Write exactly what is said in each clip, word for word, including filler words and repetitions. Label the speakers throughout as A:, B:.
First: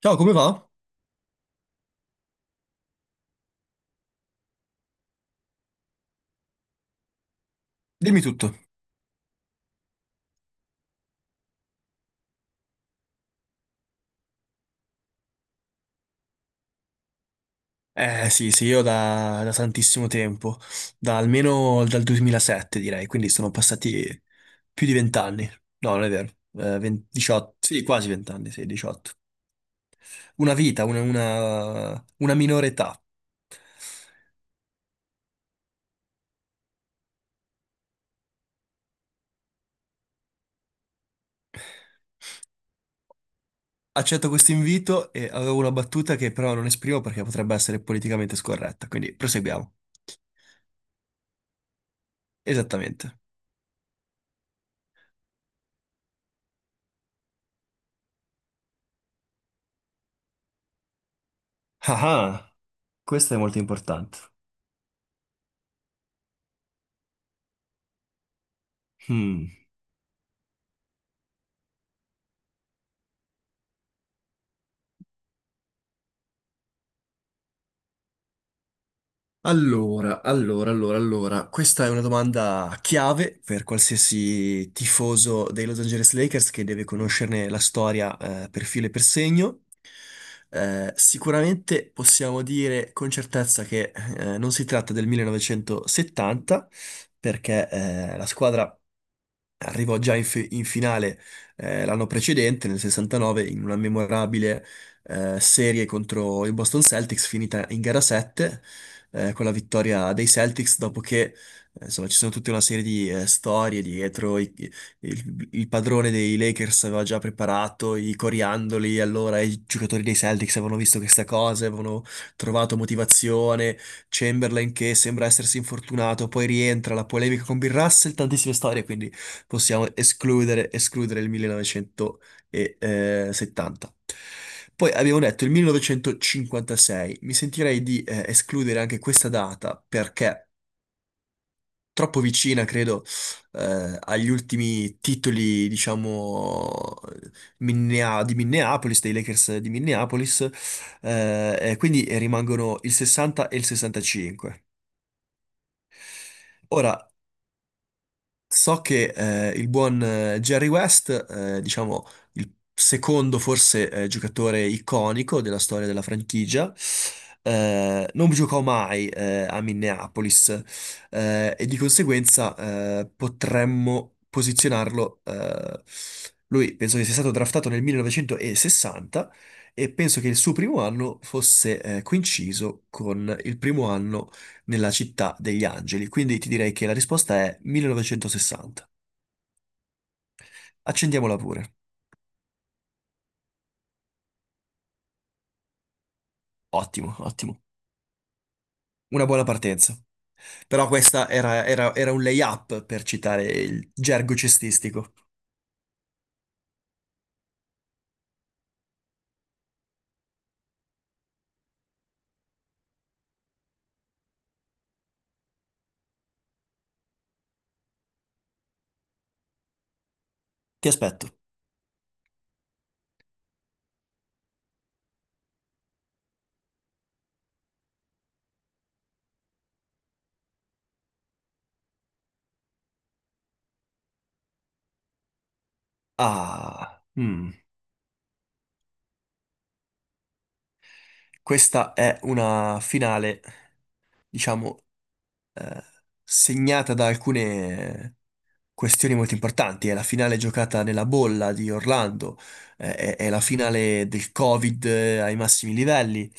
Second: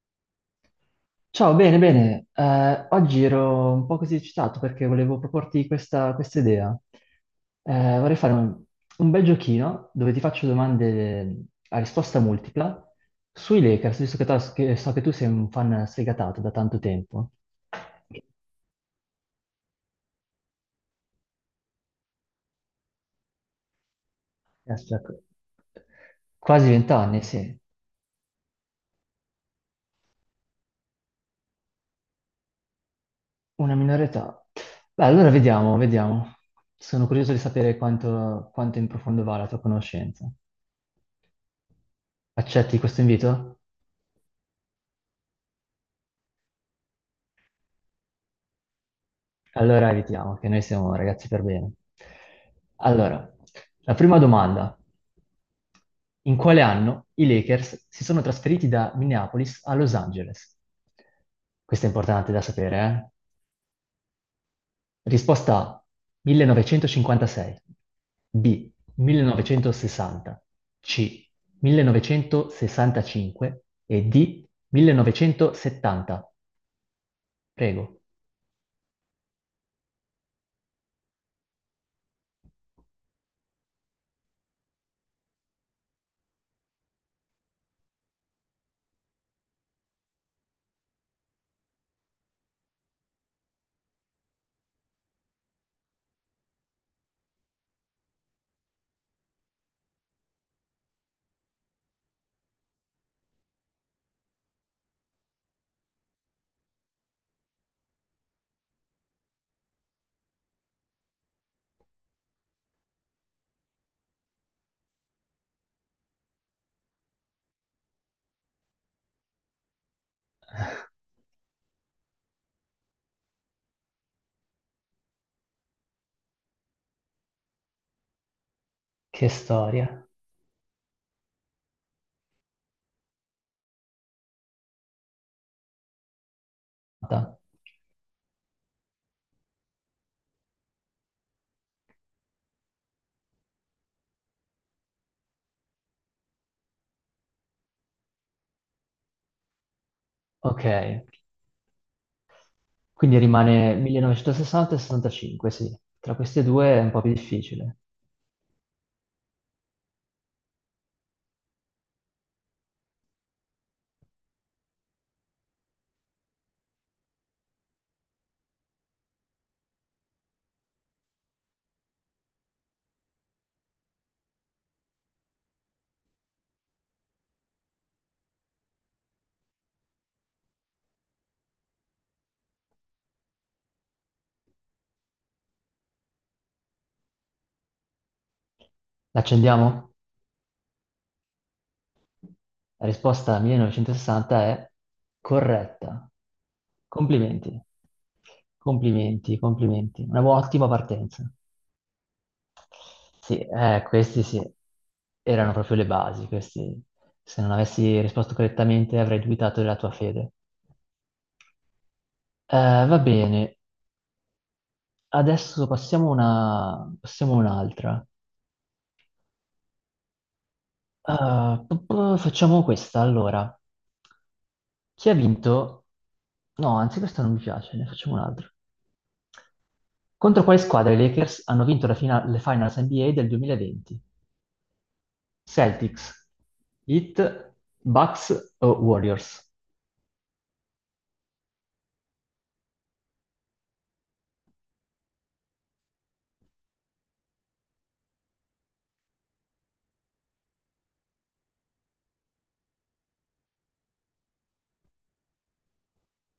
A: Ciao, come va?
B: Ciao, bene, bene. Eh, oggi ero un po' così eccitato perché volevo proporti questa, questa idea. Eh, vorrei
A: Dimmi
B: fare
A: tutto.
B: un, un bel giochino dove ti faccio domande a risposta multipla sui Lakers, visto che, tu- che so che tu sei un fan sfegatato da tanto tempo.
A: Eh sì, sì, io da, da tantissimo tempo, da almeno dal duemilasette direi, quindi sono passati più di
B: Aspetta,
A: vent'anni. No, non è vero.
B: quasi
A: Eh, ven-
B: vent'anni, sì.
A: diciotto, sì, quasi vent'anni, sì, diciotto. Una vita, una, una, una minore età.
B: Una minore età. Beh, allora vediamo, vediamo. Sono curioso di sapere quanto, quanto in profondo va la tua conoscenza. Accetti questo invito?
A: Accetto questo invito e avevo una battuta che però non esprimo perché potrebbe essere politicamente scorretta, quindi proseguiamo.
B: Allora evitiamo, che noi siamo ragazzi per bene.
A: Esattamente.
B: Allora, la prima domanda. In quale anno i Lakers si sono trasferiti da Minneapolis a Los Angeles? Questa è
A: Ah,
B: importante da
A: ah,
B: sapere,
A: questo è molto importante.
B: eh? Risposta A, millenovecentocinquantasei, B, millenovecentosessanta, C, millenovecentosessantacinque e D, millenovecentosettanta. Prego.
A: Allora, allora, allora, allora, questa è una domanda chiave per qualsiasi tifoso dei Los Angeles Lakers che deve conoscerne la storia, eh, per filo e per segno. Eh, sicuramente possiamo dire con certezza che, eh, non si tratta del millenovecentosettanta, perché, eh, la squadra arrivò già in, fi- in finale, eh, l'anno precedente, nel sessantanove, in una memorabile eh, serie contro i Boston Celtics, finita in gara sette, eh, con la vittoria dei Celtics, dopo che, eh, insomma, ci sono tutta una serie di eh, storie dietro. i- i- il, il padrone dei Lakers aveva già preparato i coriandoli, allora i giocatori dei Celtics avevano visto questa cosa, avevano trovato motivazione. Chamberlain che sembra essersi infortunato, poi rientra, la polemica con Bill Russell, tantissime storie, quindi
B: Che
A: possiamo
B: storia.
A: escludere, escludere il millenovecentosettanta. Poi abbiamo detto il millenovecentocinquantasei, mi sentirei di eh, escludere anche questa data perché troppo vicina, credo, eh, agli ultimi titoli, diciamo, Minnea- di Minneapolis, dei Lakers di Minneapolis,
B: Ok.
A: eh, e quindi rimangono il
B: Quindi
A: sessanta e il
B: rimane
A: sessantacinque.
B: millenovecentosessanta e sessantacinque, sì. Tra queste due è un po'
A: Ora,
B: più difficile.
A: So che, eh, il buon, eh, Jerry West, eh, diciamo il secondo, forse, eh, giocatore iconico della storia della franchigia, eh, non giocò mai, eh, a Minneapolis, eh, e di conseguenza, eh, potremmo posizionarlo, eh, lui penso che sia stato draftato nel millenovecentosessanta e penso che il suo primo anno fosse, eh, coinciso con il primo anno nella città degli angeli, quindi ti direi che la risposta è millenovecentosessanta.
B: L'accendiamo?
A: Accendiamola pure.
B: La risposta millenovecentosessanta è corretta.
A: Ottimo,
B: Complimenti.
A: ottimo. Una
B: Complimenti,
A: buona partenza.
B: complimenti. Una bu- ottima
A: Però
B: partenza.
A: questa era, era- era un lay-up per
B: Sì,
A: citare
B: eh,
A: il
B: questi
A: gergo
B: sì,
A: cestistico.
B: erano proprio le basi. Questi, se non avessi risposto correttamente avrei dubitato della tua fede. Eh, va bene, adesso passiamo a una... passiamo a un'altra.
A: Ti aspetto.
B: Ah, p- p- facciamo questa allora. Chi ha vinto? No, anzi, questa non mi piace, ne facciamo un'altra. Contro quale squadra i Lakers hanno vinto la fina- le Finals N B A del duemilaventi? Celtics,
A: Ah,
B: Heat,
A: mm,
B: Bucks o Warriors?
A: questa è una finale, diciamo, eh, segnata da alcune questioni molto importanti. È la finale giocata nella bolla di Orlando, eh, è, è la finale del Covid, eh, ai massimi livelli.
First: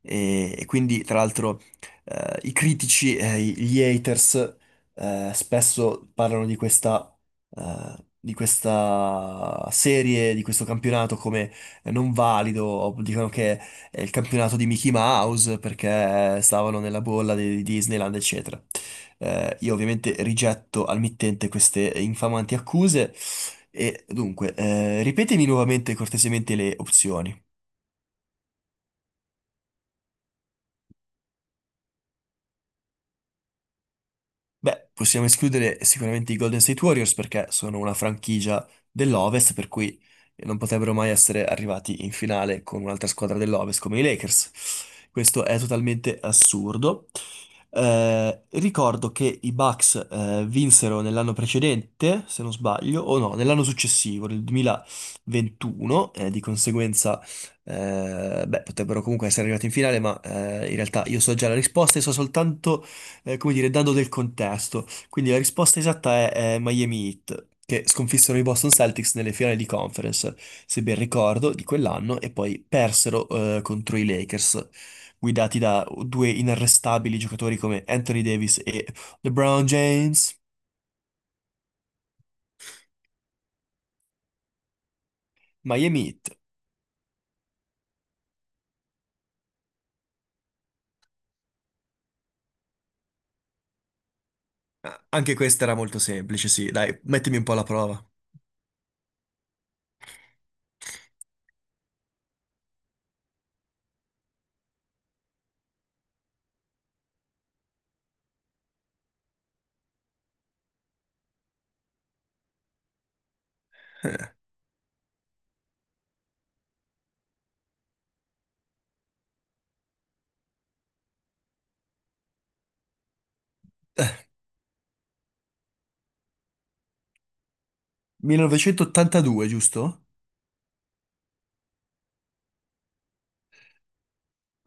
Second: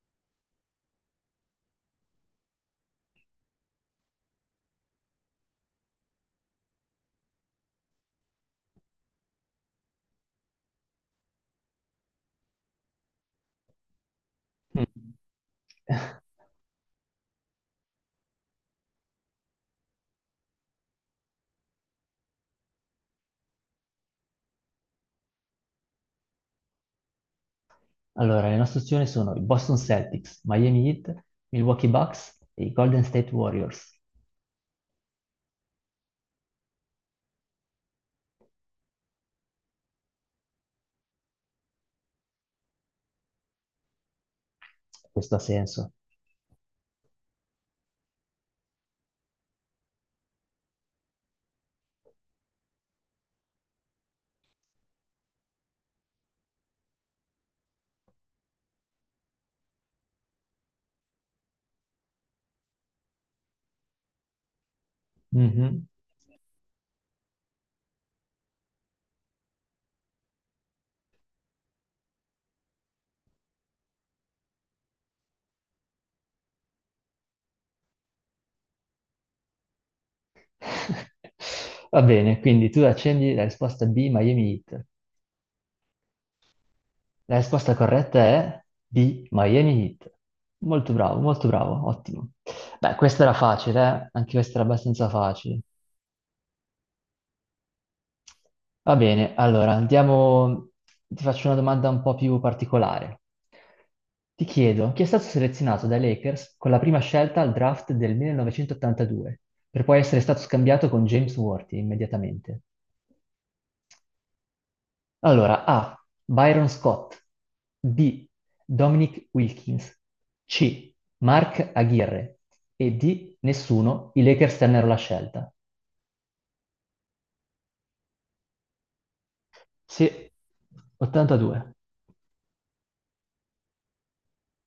A: E, e quindi, tra l'altro, eh, i critici, eh, i- gli haters, eh, spesso parlano di questa, eh, di questa serie, di questo campionato come, eh, non valido, o dicono che è il campionato di
B: Mm.
A: Mickey Mouse perché stavano nella bolla di di Disneyland, eccetera. Eh, io ovviamente rigetto al mittente queste infamanti accuse e dunque, eh, ripetemi nuovamente cortesemente le opzioni.
B: Allora, le nostre opzioni sono i Boston Celtics, Miami Heat, Milwaukee Bucks e i Golden State Warriors.
A: Beh, possiamo escludere sicuramente i Golden State Warriors perché sono una franchigia dell'Ovest, per cui non potrebbero mai essere arrivati in finale con un'altra squadra dell'Ovest come i Lakers.
B: Questo ha
A: Questo è
B: senso.
A: totalmente assurdo. Eh, ricordo che i Bucks, eh, vinsero nell'anno precedente, se non sbaglio, o no, nell'anno successivo, nel duemilaventuno, eh, di conseguenza, eh, beh, potrebbero comunque essere arrivati in finale, ma, eh, in realtà io so già la risposta e so soltanto, eh, come dire, dando del contesto. Quindi la risposta
B: Mhm.
A: esatta è, è Miami Heat, che sconfissero i Boston Celtics nelle finali di conference, se ben ricordo, di quell'anno, e poi persero, eh, contro i Lakers, guidati da due inarrestabili giocatori come Anthony Davis e LeBron James.
B: Va bene, quindi tu accendi la risposta B, Miami Heat.
A: Miami Heat.
B: La risposta corretta è B, Miami Heat. Molto bravo, molto bravo, ottimo. Beh, questa era facile, eh? Anche questa era
A: Ah,
B: abbastanza
A: Anche
B: facile.
A: questa era molto semplice, sì, dai, mettimi un po' alla prova.
B: Va bene, allora andiamo, ti faccio una domanda un po' più particolare. Ti chiedo, chi è stato selezionato dai Lakers con la prima scelta al draft del millenovecentottantadue, per poi essere stato scambiato con James Worthy immediatamente? Allora, A. Byron Scott. B. Dominic Wilkins. C. Mark Aguirre. E D. Nessuno. I Lakers tennero la scelta.
A: millenovecentottantadue, giusto?
B: Sì, ottantadue.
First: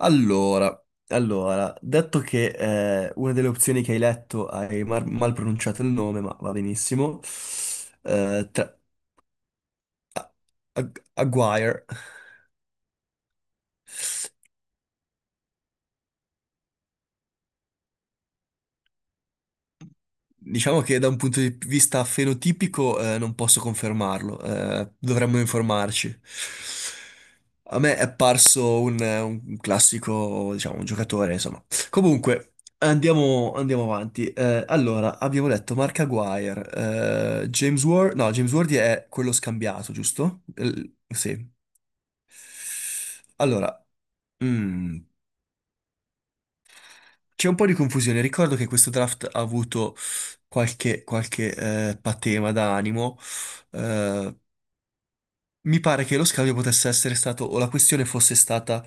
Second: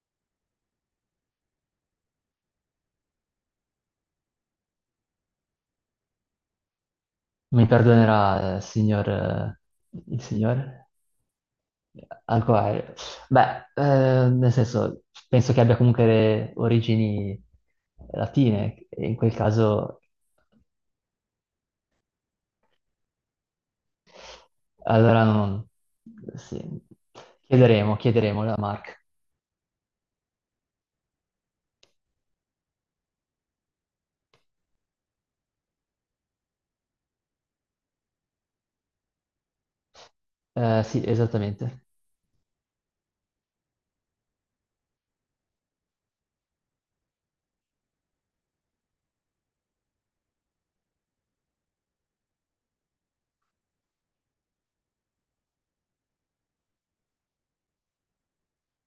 A: Allora, allora, detto che, eh, una delle opzioni che hai letto hai mar- mal pronunciato il nome, ma va benissimo.
B: Mi
A: Eh,
B: perdonerà, eh,
A: tra-
B: signor, eh, il
A: a-
B: signor
A: a- Aguirre.
B: Alcoair. Beh, eh, nel senso, penso che abbia comunque le origini latine, e in quel caso,
A: Diciamo che da un punto di vista fenotipico, eh, non posso confermarlo, eh,
B: allora
A: dovremmo
B: non...
A: informarci.
B: Sì.
A: A me
B: Chiederemo,
A: è
B: chiederemo a
A: apparso un,
B: Mark.
A: un classico, diciamo, un giocatore, insomma. Comunque, andiamo, andiamo avanti. Eh, allora, abbiamo detto Mark Aguirre, eh, James Ward, no, James Ward è quello scambiato, giusto?
B: Eh,
A: Eh,
B: sì,
A: sì.
B: esattamente.
A: Allora, mm, C'è un po' di confusione. Ricordo che questo draft ha avuto qualche, qualche eh, patema d'animo. Eh, mi pare che lo scambio potesse essere stato, o la questione fosse stata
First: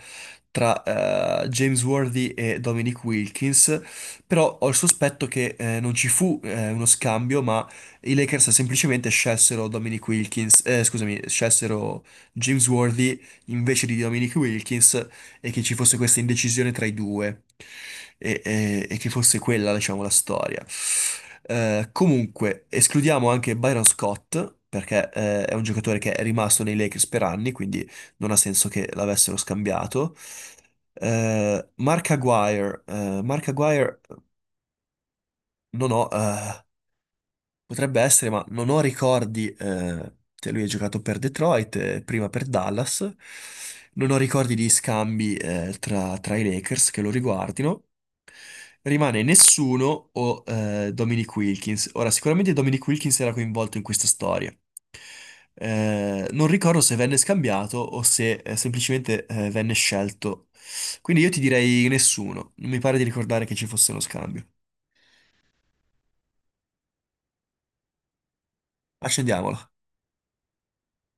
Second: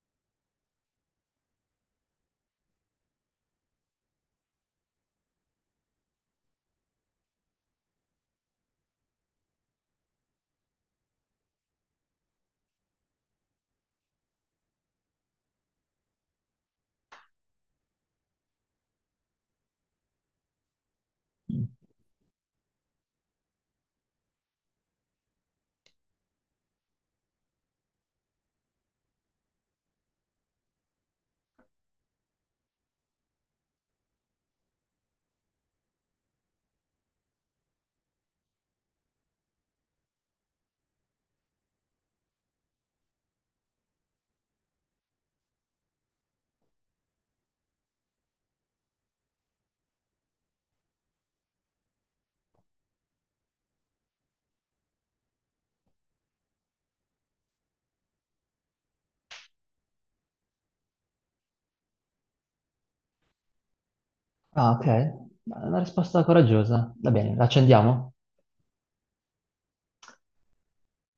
A: tra, eh, James Worthy e Dominic Wilkins, però ho il sospetto che, eh, non ci fu, eh, uno scambio, ma i Lakers semplicemente scelsero Dominic Wilkins, eh, scusami, scelsero James Worthy invece di Dominic Wilkins e che ci fosse questa indecisione tra i due e, e- e che fosse quella, diciamo, la storia.
B: Mm.
A: Eh, comunque, escludiamo anche Byron Scott. Perché, eh, è un giocatore che è rimasto nei Lakers per anni, quindi non ha senso che l'avessero scambiato. Eh, Mark Aguirre, eh, Mark Aguirre, non ho, eh, potrebbe essere, ma non ho ricordi, eh, cioè, lui ha giocato per Detroit, eh, prima per Dallas. Non ho ricordi di scambi, eh, tra, tra i Lakers che lo riguardino. Rimane nessuno o, eh, Dominic Wilkins. Ora, sicuramente Dominic Wilkins era coinvolto in questa storia. Eh, non ricordo se venne scambiato o se, eh, semplicemente, eh, venne scelto. Quindi io ti direi nessuno. Non mi pare di ricordare che ci fosse uno scambio.
B: Ah, ok. Una risposta coraggiosa. Va bene, la accendiamo.
A: Accendiamolo.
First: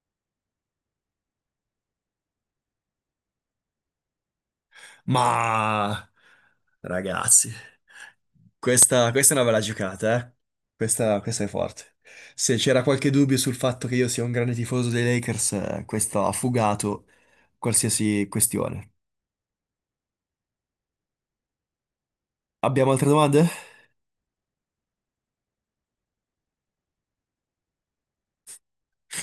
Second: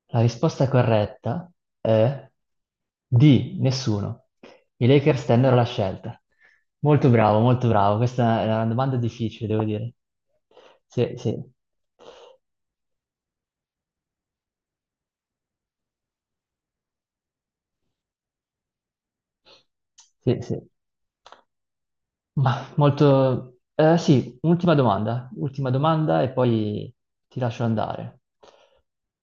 B: La risposta corretta è di nessuno. I Lakers tennero la
A: Ma
B: scelta. Molto bravo,
A: ragazzi,
B: molto bravo. Questa è una domanda
A: questa, questa è una
B: difficile,
A: bella
B: devo dire.
A: giocata, eh?
B: Sì,
A: Questa,
B: sì.
A: questa è forte. Se c'era qualche dubbio sul fatto che io sia un grande tifoso dei Lakers, eh, questo ha fugato qualsiasi questione.
B: Sì, sì. Ma
A: Abbiamo altre domande?
B: molto... eh, sì, ultima domanda, ultima domanda e poi ti lascio andare.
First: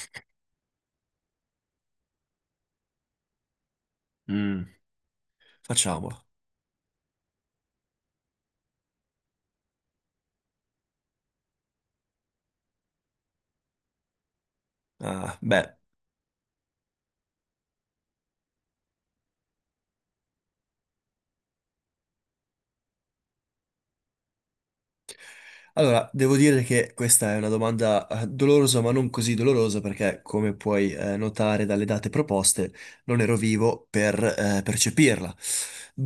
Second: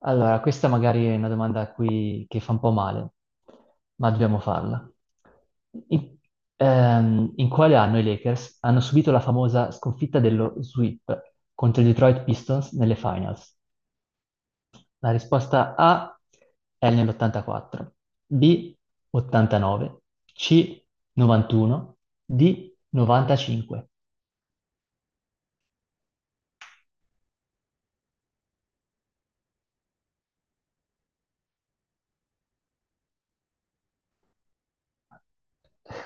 B: Allora, questa magari è una domanda a cui- che fa un po' male, ma dobbiamo
A: Mm.
B: farla.
A: Facciamo.
B: In, ehm, in quale anno i Lakers hanno subito la famosa sconfitta dello sweep contro i Detroit Pistons nelle finals? La
A: Ah,
B: risposta
A: beh.
B: A è nell'ottantaquattro, B ottantanove, C novantuno, D novantacinque.
A: Allora, devo dire che questa è una domanda, eh, dolorosa, ma non così dolorosa, perché come puoi, eh, notare dalle date proposte, non ero vivo per, eh, percepirla.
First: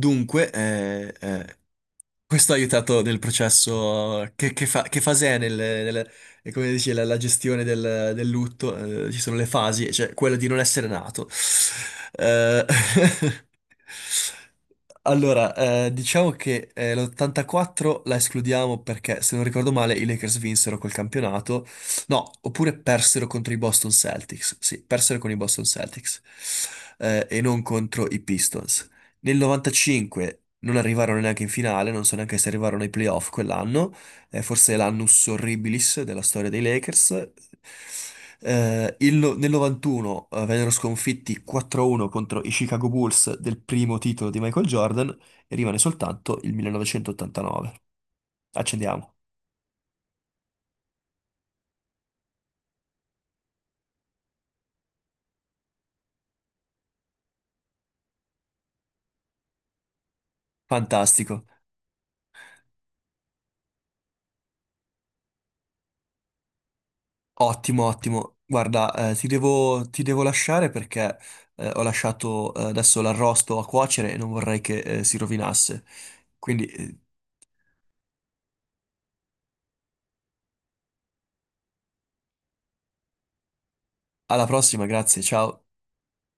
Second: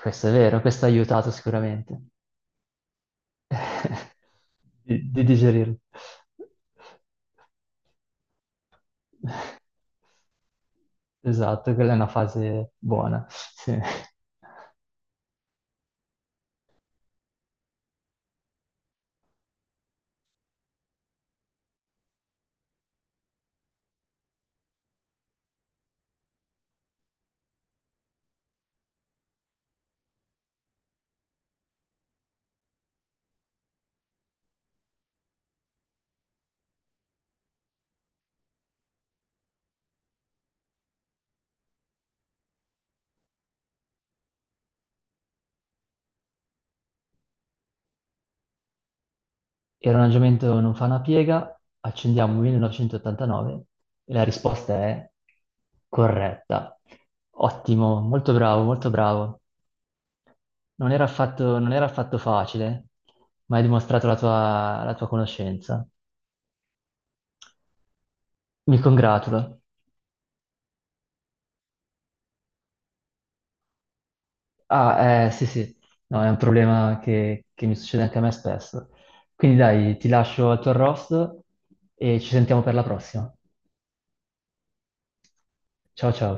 B: Questo è vero, questo ha
A: eh,
B: aiutato
A: eh,
B: sicuramente
A: questo ha aiutato nel processo. Che, che fa-
B: di,
A: che
B: di
A: fase è, nel,
B: digerirlo.
A: nel- e come dici, la, la gestione del, del lutto? Eh, ci sono le fasi, cioè quella di non essere nato.
B: Esatto, quella è una
A: Eh,
B: fase buona. Sì.
A: Allora, eh, diciamo che, eh, l'ottantaquattro la escludiamo perché, se non ricordo male, i Lakers vinsero quel campionato. No, oppure persero contro i Boston Celtics. Sì, persero con i Boston Celtics, eh, e non contro i Pistons. Nel novantacinque non arrivarono neanche in finale, non so neanche se arrivarono ai playoff quell'anno, eh, forse l'annus horribilis della storia dei Lakers. Eh, il no- Nel novantuno, eh, vennero sconfitti quattro a uno contro i Chicago Bulls del primo titolo di Michael Jordan e rimane soltanto il millenovecentottantanove. Accendiamo.
B: Il ragionamento non fa una piega, accendiamo millenovecentottantanove e la risposta è corretta. Ottimo, molto bravo, molto bravo. Non era
A: Fantastico.
B: affatto, non era affatto facile, ma hai dimostrato la tua, la tua conoscenza.
A: Ottimo, ottimo.
B: Mi
A: Guarda, eh, ti
B: congratulo.
A: devo, ti devo lasciare perché, eh, ho lasciato, eh, adesso l'arrosto a cuocere e non vorrei che, eh, si
B: Ah, eh, sì, sì,
A: rovinasse.
B: no, è un
A: Quindi,
B: problema
A: eh,
B: che, che mi succede anche a me spesso. Quindi dai, ti lascio al tuo arrosto e ci sentiamo per la prossima.
A: alla prossima, grazie, ciao.
B: Ciao ciao.